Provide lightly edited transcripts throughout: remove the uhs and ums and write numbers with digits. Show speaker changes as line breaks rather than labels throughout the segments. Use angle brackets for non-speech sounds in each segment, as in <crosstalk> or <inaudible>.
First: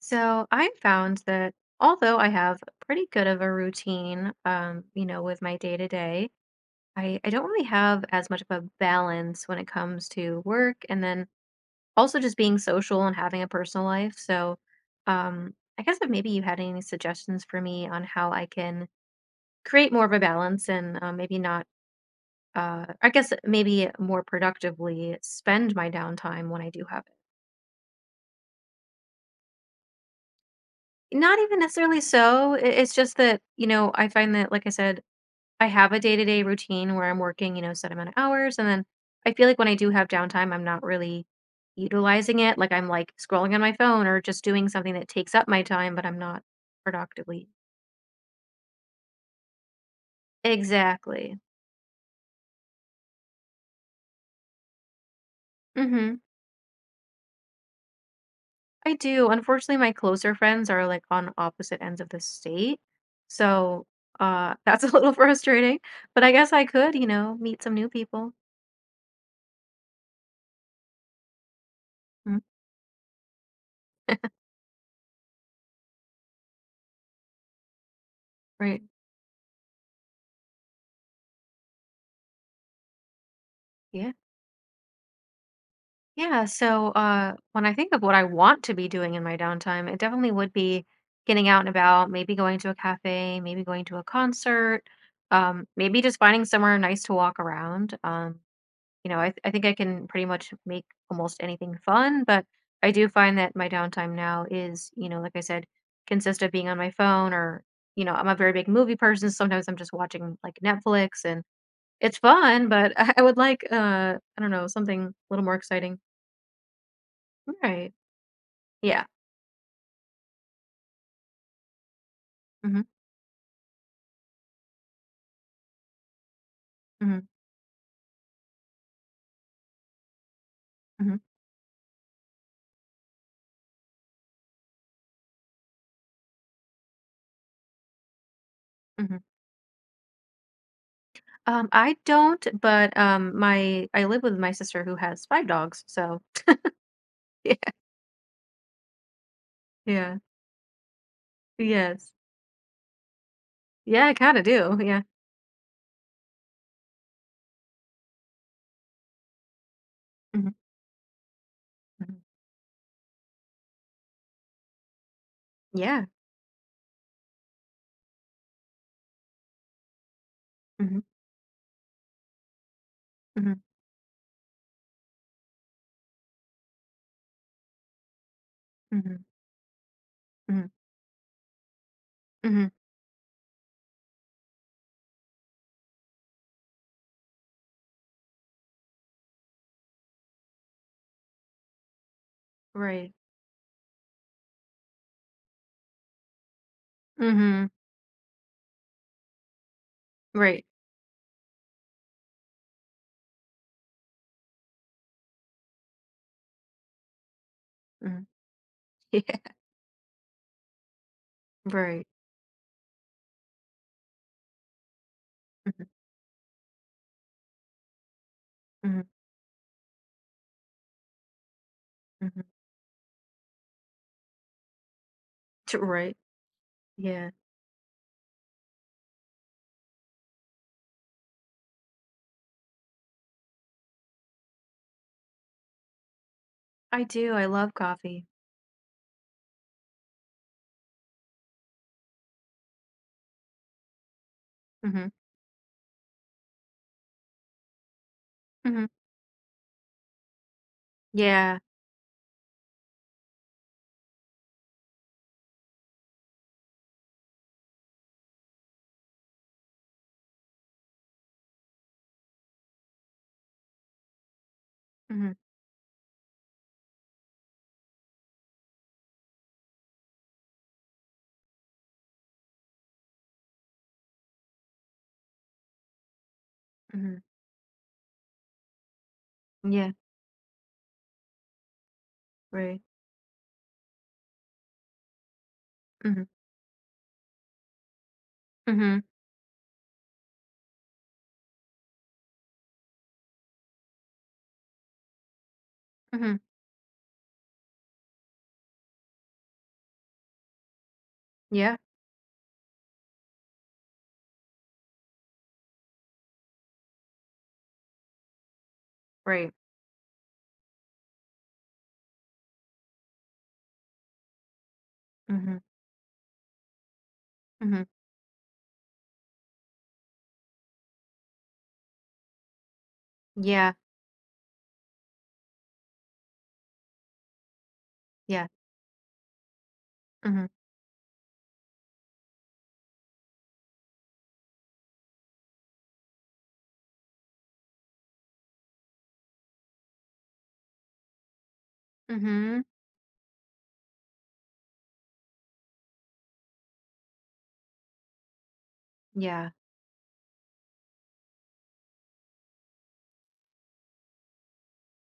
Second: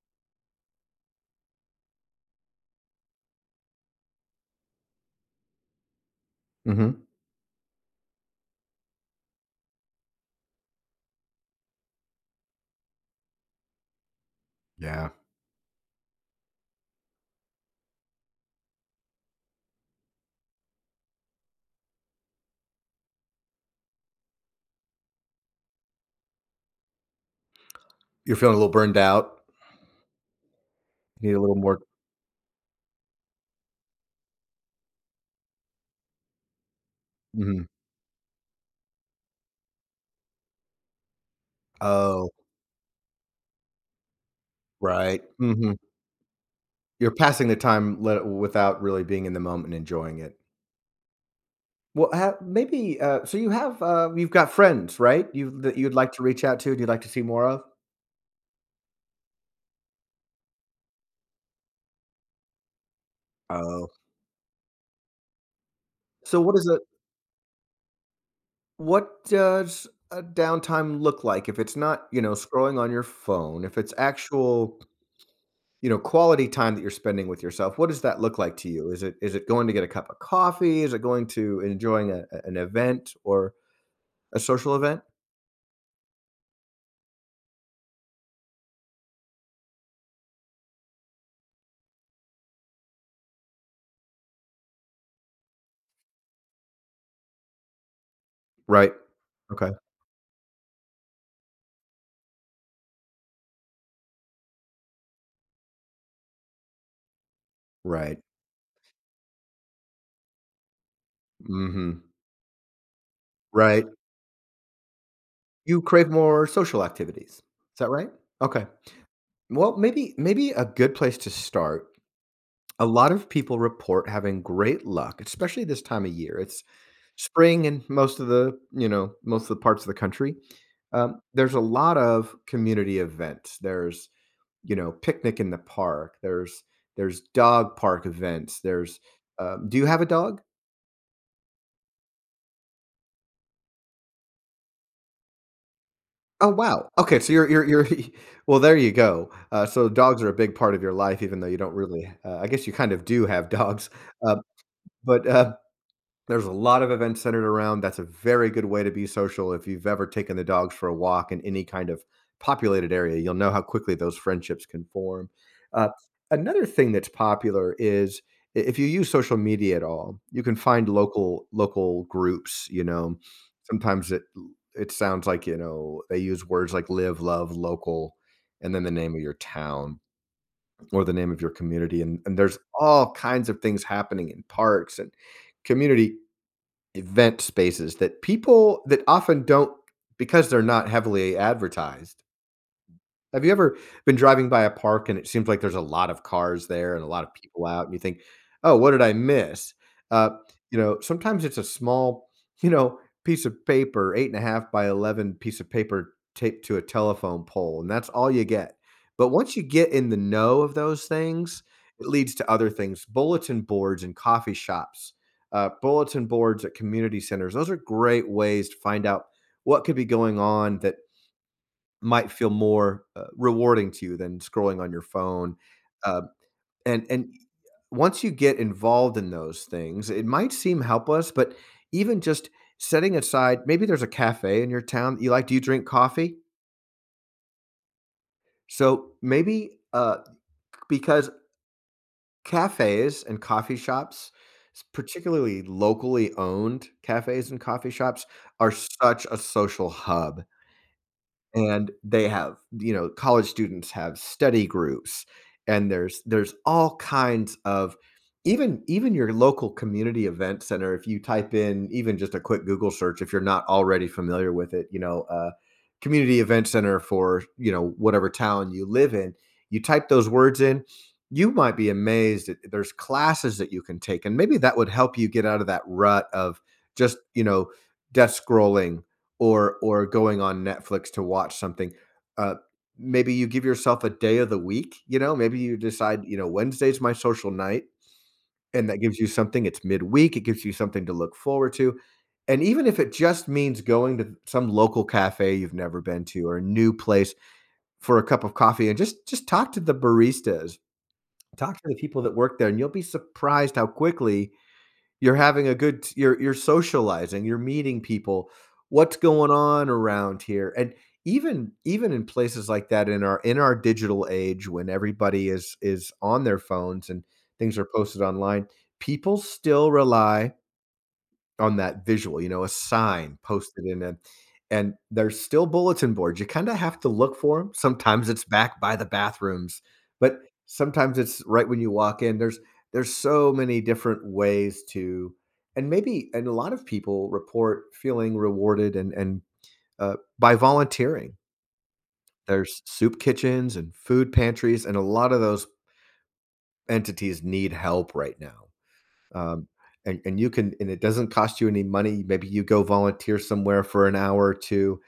So I found that although I have pretty good of a routine, you know, with my day to day,
Mhm.
I don't really have as much of a balance when it comes to work and then also just being social and having a personal life. So
Yeah.
um, I guess if maybe you had any suggestions for me on how I can create more of a balance and maybe not, I guess maybe more productively spend my downtime when I do have it
You're feeling a little burned out. You need
not
a little
even
more.
necessarily it's just that you know I find that like I said I have a day-to-day routine where I'm working, you
Mhm.
know, set amount of hours, and then I feel like when I do have downtime, I'm not really
Oh,
utilizing it. Like I'm like scrolling on my phone or just doing something that
right.
takes up my
Mhm.
time, but I'm not
You're
productively.
passing the time le without really being in the moment and enjoying it.
Exactly.
Well, ha maybe, so you have, you've got friends, right? You that you'd like
Hmm.
to reach out to and you'd like to see more of?
I do. Unfortunately, my closer friends are like on opposite ends of the state, so
Oh.
<laughs> that's a little frustrating. But I
So
guess
what
I
is a
could, meet some new people.
what does a downtime look like? If it's not, you know,
Mm,
scrolling on your phone, if it's actual, you know, quality time that you're spending with yourself, what does that look like to
Right.
you? Is it going to get a cup of coffee? Is it going to enjoying a, an event or
Yeah.
a social event?
Yeah, so when I think of what I want to be doing in my downtime, it definitely would be getting out and about, maybe going to a cafe, maybe going to a concert, maybe just finding somewhere nice to walk around.
Right.
You know, I think
Okay.
I can pretty much make almost anything fun, but I do find that my downtime now is, you know, like I said, consists of being on my phone or, you know,
Right.
I'm a very big movie person. Sometimes I'm just watching like Netflix and
Hmm.
it's fun, but <laughs> would like,
Right.
I don't know, something a little more
You
exciting.
crave more social activities. Is that
Right.
right? Okay.
Yeah.
Well, maybe a good place to start.
Mhm,
A lot of people report having great luck, especially this time of year. It's
mhm,
spring in most of the, you know, most of the parts of the country.
mhm,
There's a lot of community events. There's, you know, picnic in the park. There's dog park events. There's,
mhm.
do you have a dog?
I don't, but, my I live with my sister who has 5 dogs, so
Oh wow. Okay, so
<laughs> yeah,
you're <laughs> well. There you go. So
yeah.
dogs are a big part of your life, even though you don't really.
Yes.
I guess you kind of do have <laughs> dogs,
Yeah, I
uh,
kinda do, yeah.
but there's a lot of events centered around. That's a very good way to be social. If you've ever taken the
Mhm,
dogs for a walk in any kind of
mhm.
populated area, you'll know how quickly those friendships can form. Uh,
Yeah.
Another thing that's popular is if you use social media at all, you can find
Mhm,
local groups, you know.
mhm,
Sometimes it sounds like, you know, they use words like live, love, local, and then the name
mhm,
of your town
mhm,
or the name of your community. And there's
mhm.
all kinds of things happening in parks and community event spaces that people that often don't, because they're not heavily advertised.
Right.
Have you ever been driving by a park and it seems like there's a lot of cars there and a lot of people
Mhm.
out and you think, "Oh, what did I miss?" Uh,
Right.
you know, sometimes it's a small, <laughs> you know, piece of paper, 8 and a half by 11 piece of paper taped to a telephone pole, and that's
Mhm.
all you get.
<laughs>
But
Yeah.
once you get in the know of those things,
Right.
it leads to other things. Bulletin boards in coffee shops,
Mhm,
bulletin boards at community centers, those are great ways to
mhm,
find out what could be going on that might
mhm.
feel more, rewarding to you than scrolling on your phone,
T right.
uh, and
Yeah.
and once you get involved in those things, it might seem helpless, but even just setting aside, maybe there's a cafe in your town that you like. Do you drink coffee?
I do, I love coffee.
So maybe, because cafes and coffee shops, s
Mhm,
particularly locally owned cafes and coffee shops, are
mhm.
such a social hub.
Yeah.
And they have, you know, college students have study groups, and there's all kinds of. Even your local community event center, if you type in even just a quick Google search, if you're not already familiar with it, you know,
Mhm,
community event center for, you know, whatever town you live in, you type those words in, you might be amazed at there's classes that you can take, and maybe that would help you get out of that rut of
mhm.
just, you know, death scrolling or
Yeah,
going on Netflix to watch something. Uh,
right.
Maybe you give yourself a day of the week. You know, maybe you
Mhm,
decide, you know, Wednesday's my social night, and that
mhm,
gives you something. It's midweek, it gives you something to look forward to. And even if it just means going to some local cafe you've never been
mhm.
to or a new place for a cup of coffee and just talk to the baristas, talk
Yeah,
to the people that work there, and you'll be surprised how quickly you're having a good t you're socializing, you're meeting people, "What's going
right.
on around here?" And even in places like that, in our digital age when everybody
Mhm,
is on their phones and things
mhm.
are posted online, people still rely on that visual, you know, a sign
Yeah,
posted in it, and there's still bulletin boards. You kinda have to look for them. Sometimes it's
yeah.
back by the bathrooms, but
Mhm,
sometimes it's right when you walk in, there's so many different ways to. And maybe and a lot of people report feeling rewarded and by volunteering.
mhm,
There's soup kitchens and food pantries, and a lot of those entities need help right now.
yeah.
Um, and you can, and it doesn't cost you any money. Maybe you go volunteer somewhere for an hour or two,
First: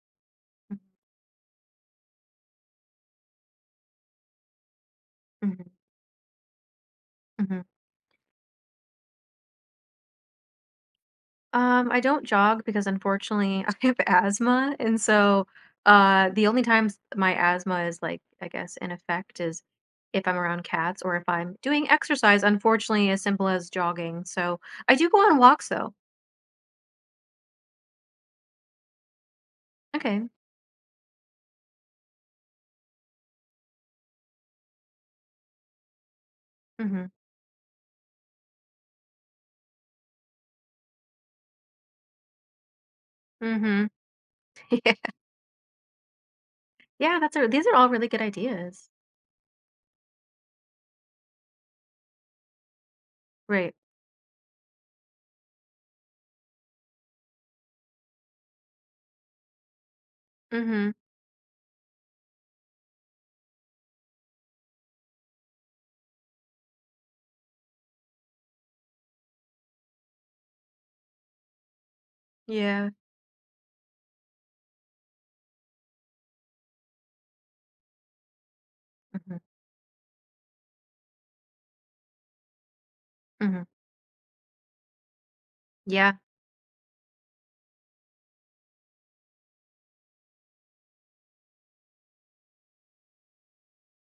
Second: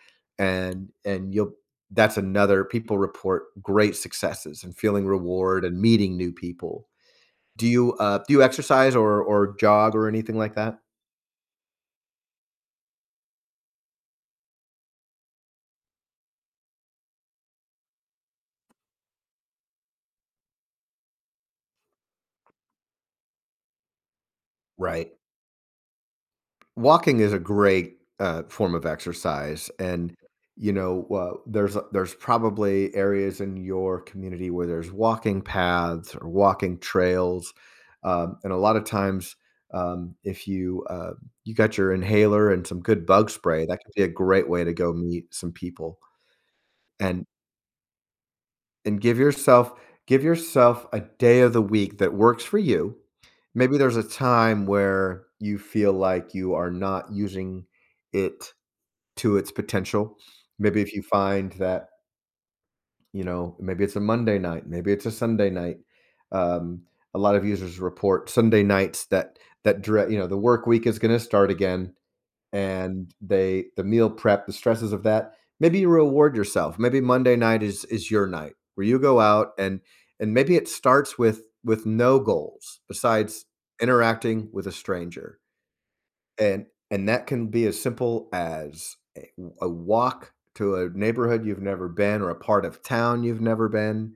Mhm,
and you'll that's another people report great successes and feeling
mhm,
reward and meeting new people.
mhm.
Do you exercise or jog or anything like that?
I don't jog because unfortunately <laughs> I have asthma, and so, the only times my asthma is, like, I guess, in effect is if I'm around cats or if I'm doing exercise, unfortunately, as simple as jogging, so I do
Right.
go on walks, though.
Walking is a great, form of exercise, and,
Okay.
you know, there's probably areas in your community where there's walking paths or walking
Mhm,
trails, and a lot of times, if you, you got your inhaler and some good bug spray, that
mhm.
could be a great way to go meet some people,
Yeah,
and
that's a these are all really good ideas.
give yourself a day of the week that works for you.
Right.
Maybe there's a time where you feel like you are not using it to its potential. Maybe
Mhm.
if you find that, you know, maybe it's a Monday night, maybe it's a Sunday night. Um, a lot of users report Sunday nights that you know, the work week is going to start again,
Yeah.
and they the meal prep, the stresses of that. Maybe you reward yourself. Maybe Monday night is your night where you go
Mhm,
out and maybe it starts with no goals besides
mhm.
interacting with a stranger,
Yeah.
and that can be as simple as a walk to a neighborhood you've never been or a part of town you've never been.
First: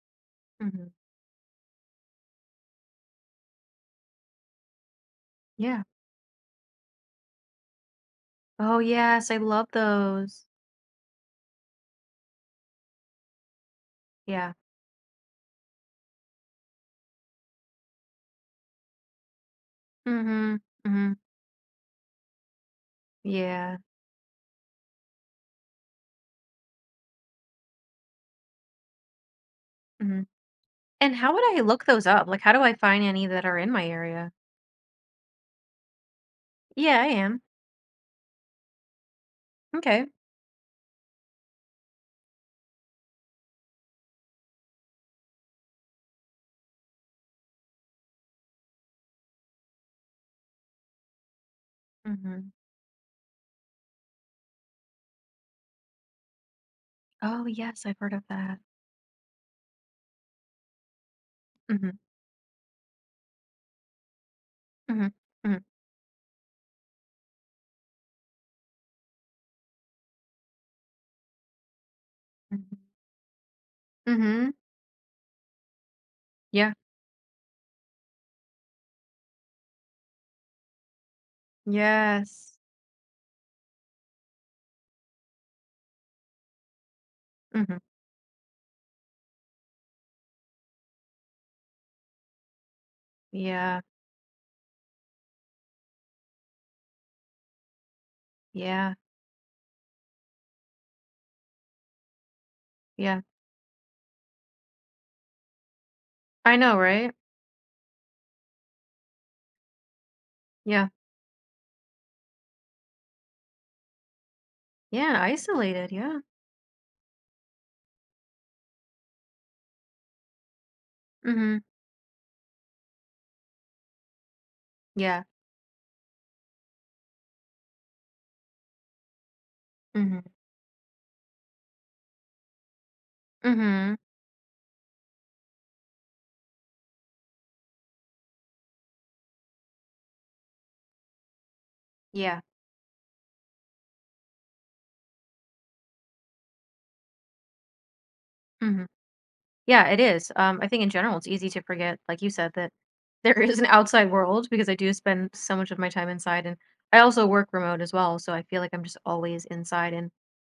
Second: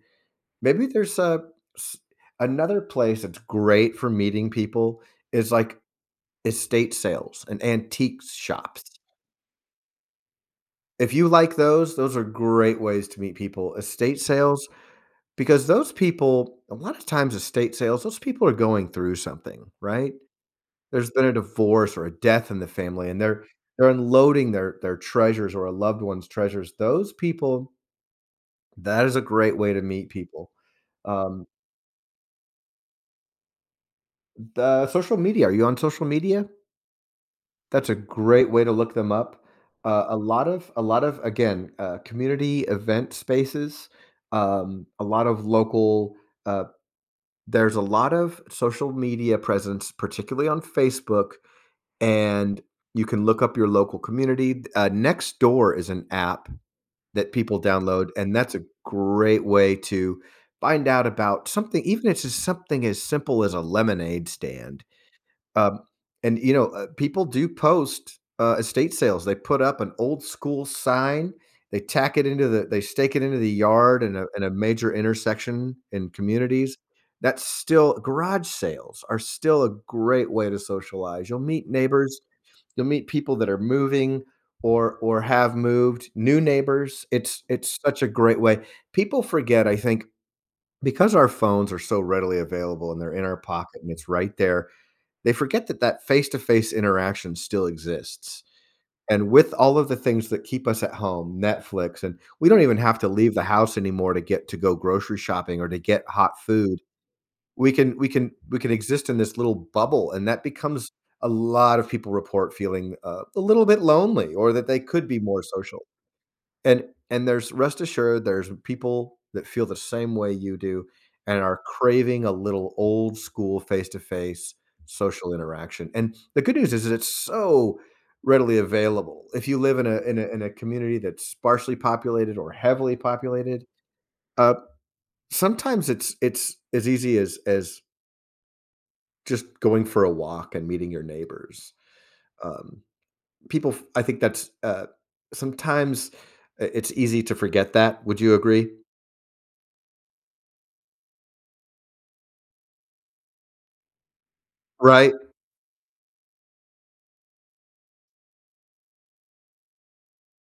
Maybe
Mhm.
there's a s another place that's great for meeting people is, like,
Yeah.
estate sales and antiques
Oh,
shops.
yes, I love those.
If you like those are great ways to meet people. Estate
Yeah.
sales, because those people, a lot of times estate sales, those people are going through something, right?
Mhm.
There's
Mhm.
been a divorce or a death in the family, and they're
Yeah.
they're unloading their treasures or a loved one's treasures. Those people, that is a great way to meet
Mhm.
people.
And how
Um,
would I look those up? Like, how do I find any that are in my area?
the social media, are you on social media?
Yeah, I am.
That's a great way to look them up.
Okay.
A lot of again, community event spaces, a lot of local uh, there's a lot of social media presence, particularly on Facebook,
Mhm.
and you can look up your local community. Nextdoor is an app that
Oh,
people
yes, I've
download,
heard of
and that's
that.
a great way to find out about something,
Mhm.
even if it's just something as simple as a lemonade stand.
Mhm. Mhm.
Um, and you know, people do post, estate sales. They put up an old school sign. They tack it into the,
Mhm.
they stake it into the yard and a
Mhm.
major intersection in
Yeah.
communities. That's still garage sales are still a great way to socialize. You'll meet neighbors.
Yes.
You'll meet people that are moving or have moved. New neighbors. It's
Mhm.
it's such a great way. People forget, I think, because our phones are so readily available and they're in our
Yeah.
pocket and it's right there, they forget that face-to-face interaction still exists.
Yeah.
And with all of the things that keep us at home, Netflix, and we don't even have to
Yeah.
leave the house anymore to get to go grocery shopping or to get hot
I know,
food,
right?
we can exist in this little bubble, and that
Yeah.
becomes a lot of people report feeling, a little bit lonely or that they could
Yeah,
be more social.
isolated, yeah.
And and there's, rest assured, there's people that feel the same way you do and
Mhm.
are craving a little old school face-to-face
Yeah.
social interaction. And the good news is that it's so readily available. If you live in a
Mhm.
community that's sparsely populated or heavily populated,
Mhm.
uh, sometimes it's as easy as just going for a walk and meeting your neighbors.
Yeah.
Um, People, I think that's, sometimes it's easy to forget that. Would you agree?
Mhm. Yeah, it is. I think in general, it's easy to forget, like you said, that there <laughs> is an outside world because I do
Right?
spend so much of my time inside, and I also work remote as well, so I feel like I'm just always inside and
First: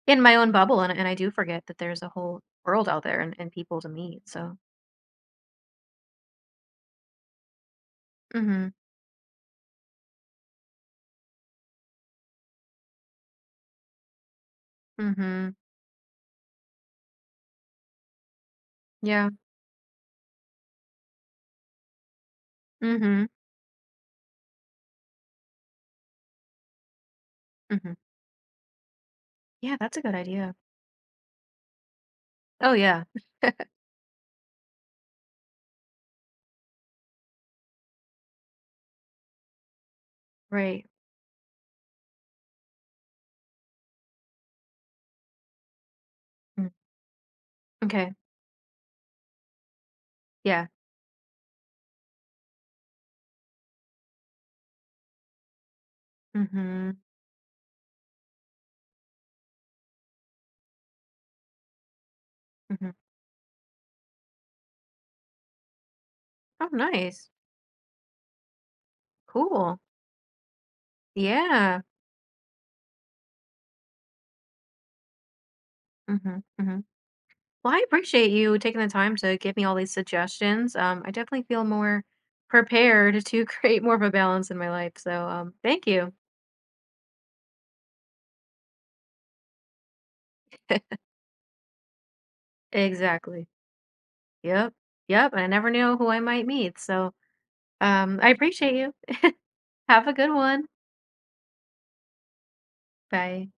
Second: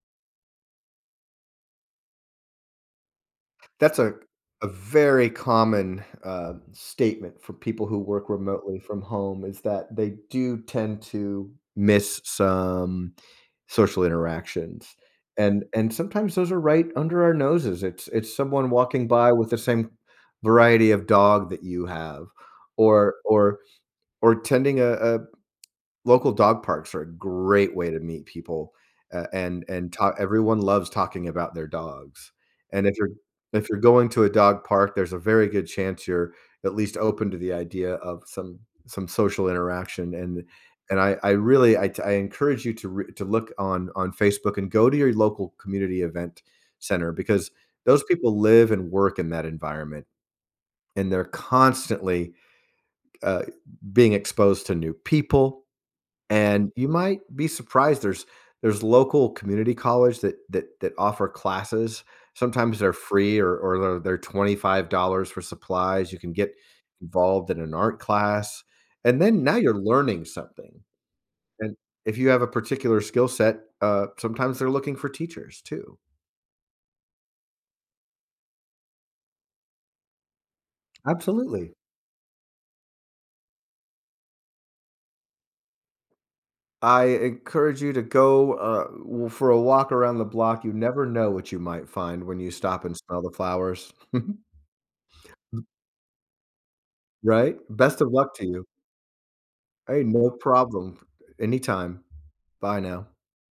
in my own bubble, and I do forget that there's a whole world out there and people to
That's a
meet. So,
very common, statement for people who work
mhm,
remotely from home is that they do tend to miss some social interactions,
mhm,
and sometimes those are right under our noses. It's someone walking
yeah,
by with the same variety of dog that you have or
mhm,
tending a local dog parks are a great way
mhm,
to meet people,
yeah,
and
that's a
ta
good idea.
everyone loves talking about their dogs,
Oh
and if
yeah,
you're going to a dog park, there's a very good chance you're at least open to the idea of some social interaction, and
right.
and I really I encourage you to re to look on Facebook and go to your local community event
Mm,
center, because those
okay,
people live and work in that environment,
yeah,
and they're constantly, uh, being exposed to new people, and you
mhm,
might be surprised there's local community college that offer classes. Sometimes
mhm.
they're free or they're $25 for supplies. You can get
Oh, nice,
involved in an art class, and then now you're
cool,
learning something. And
yeah,
if you have a particular skill set, sometimes they're looking for teachers too.
mhm, mhm. Well, I appreciate you taking the time to give me all these suggestions. I definitely feel
Absolutely.
more prepared to <laughs> create more of a balance in my life. So, thank you.
I encourage you to go, for a walk around the block. You never know what you might find when you stop and smell the
Exactly.
flowers. <laughs>
Yep. Yep. I never know who I might meet. So,
Right? Best of
I
luck to you.
appreciate you.
Hey,
Have a
no
good one.
problem. Anytime. Bye now.
Bye.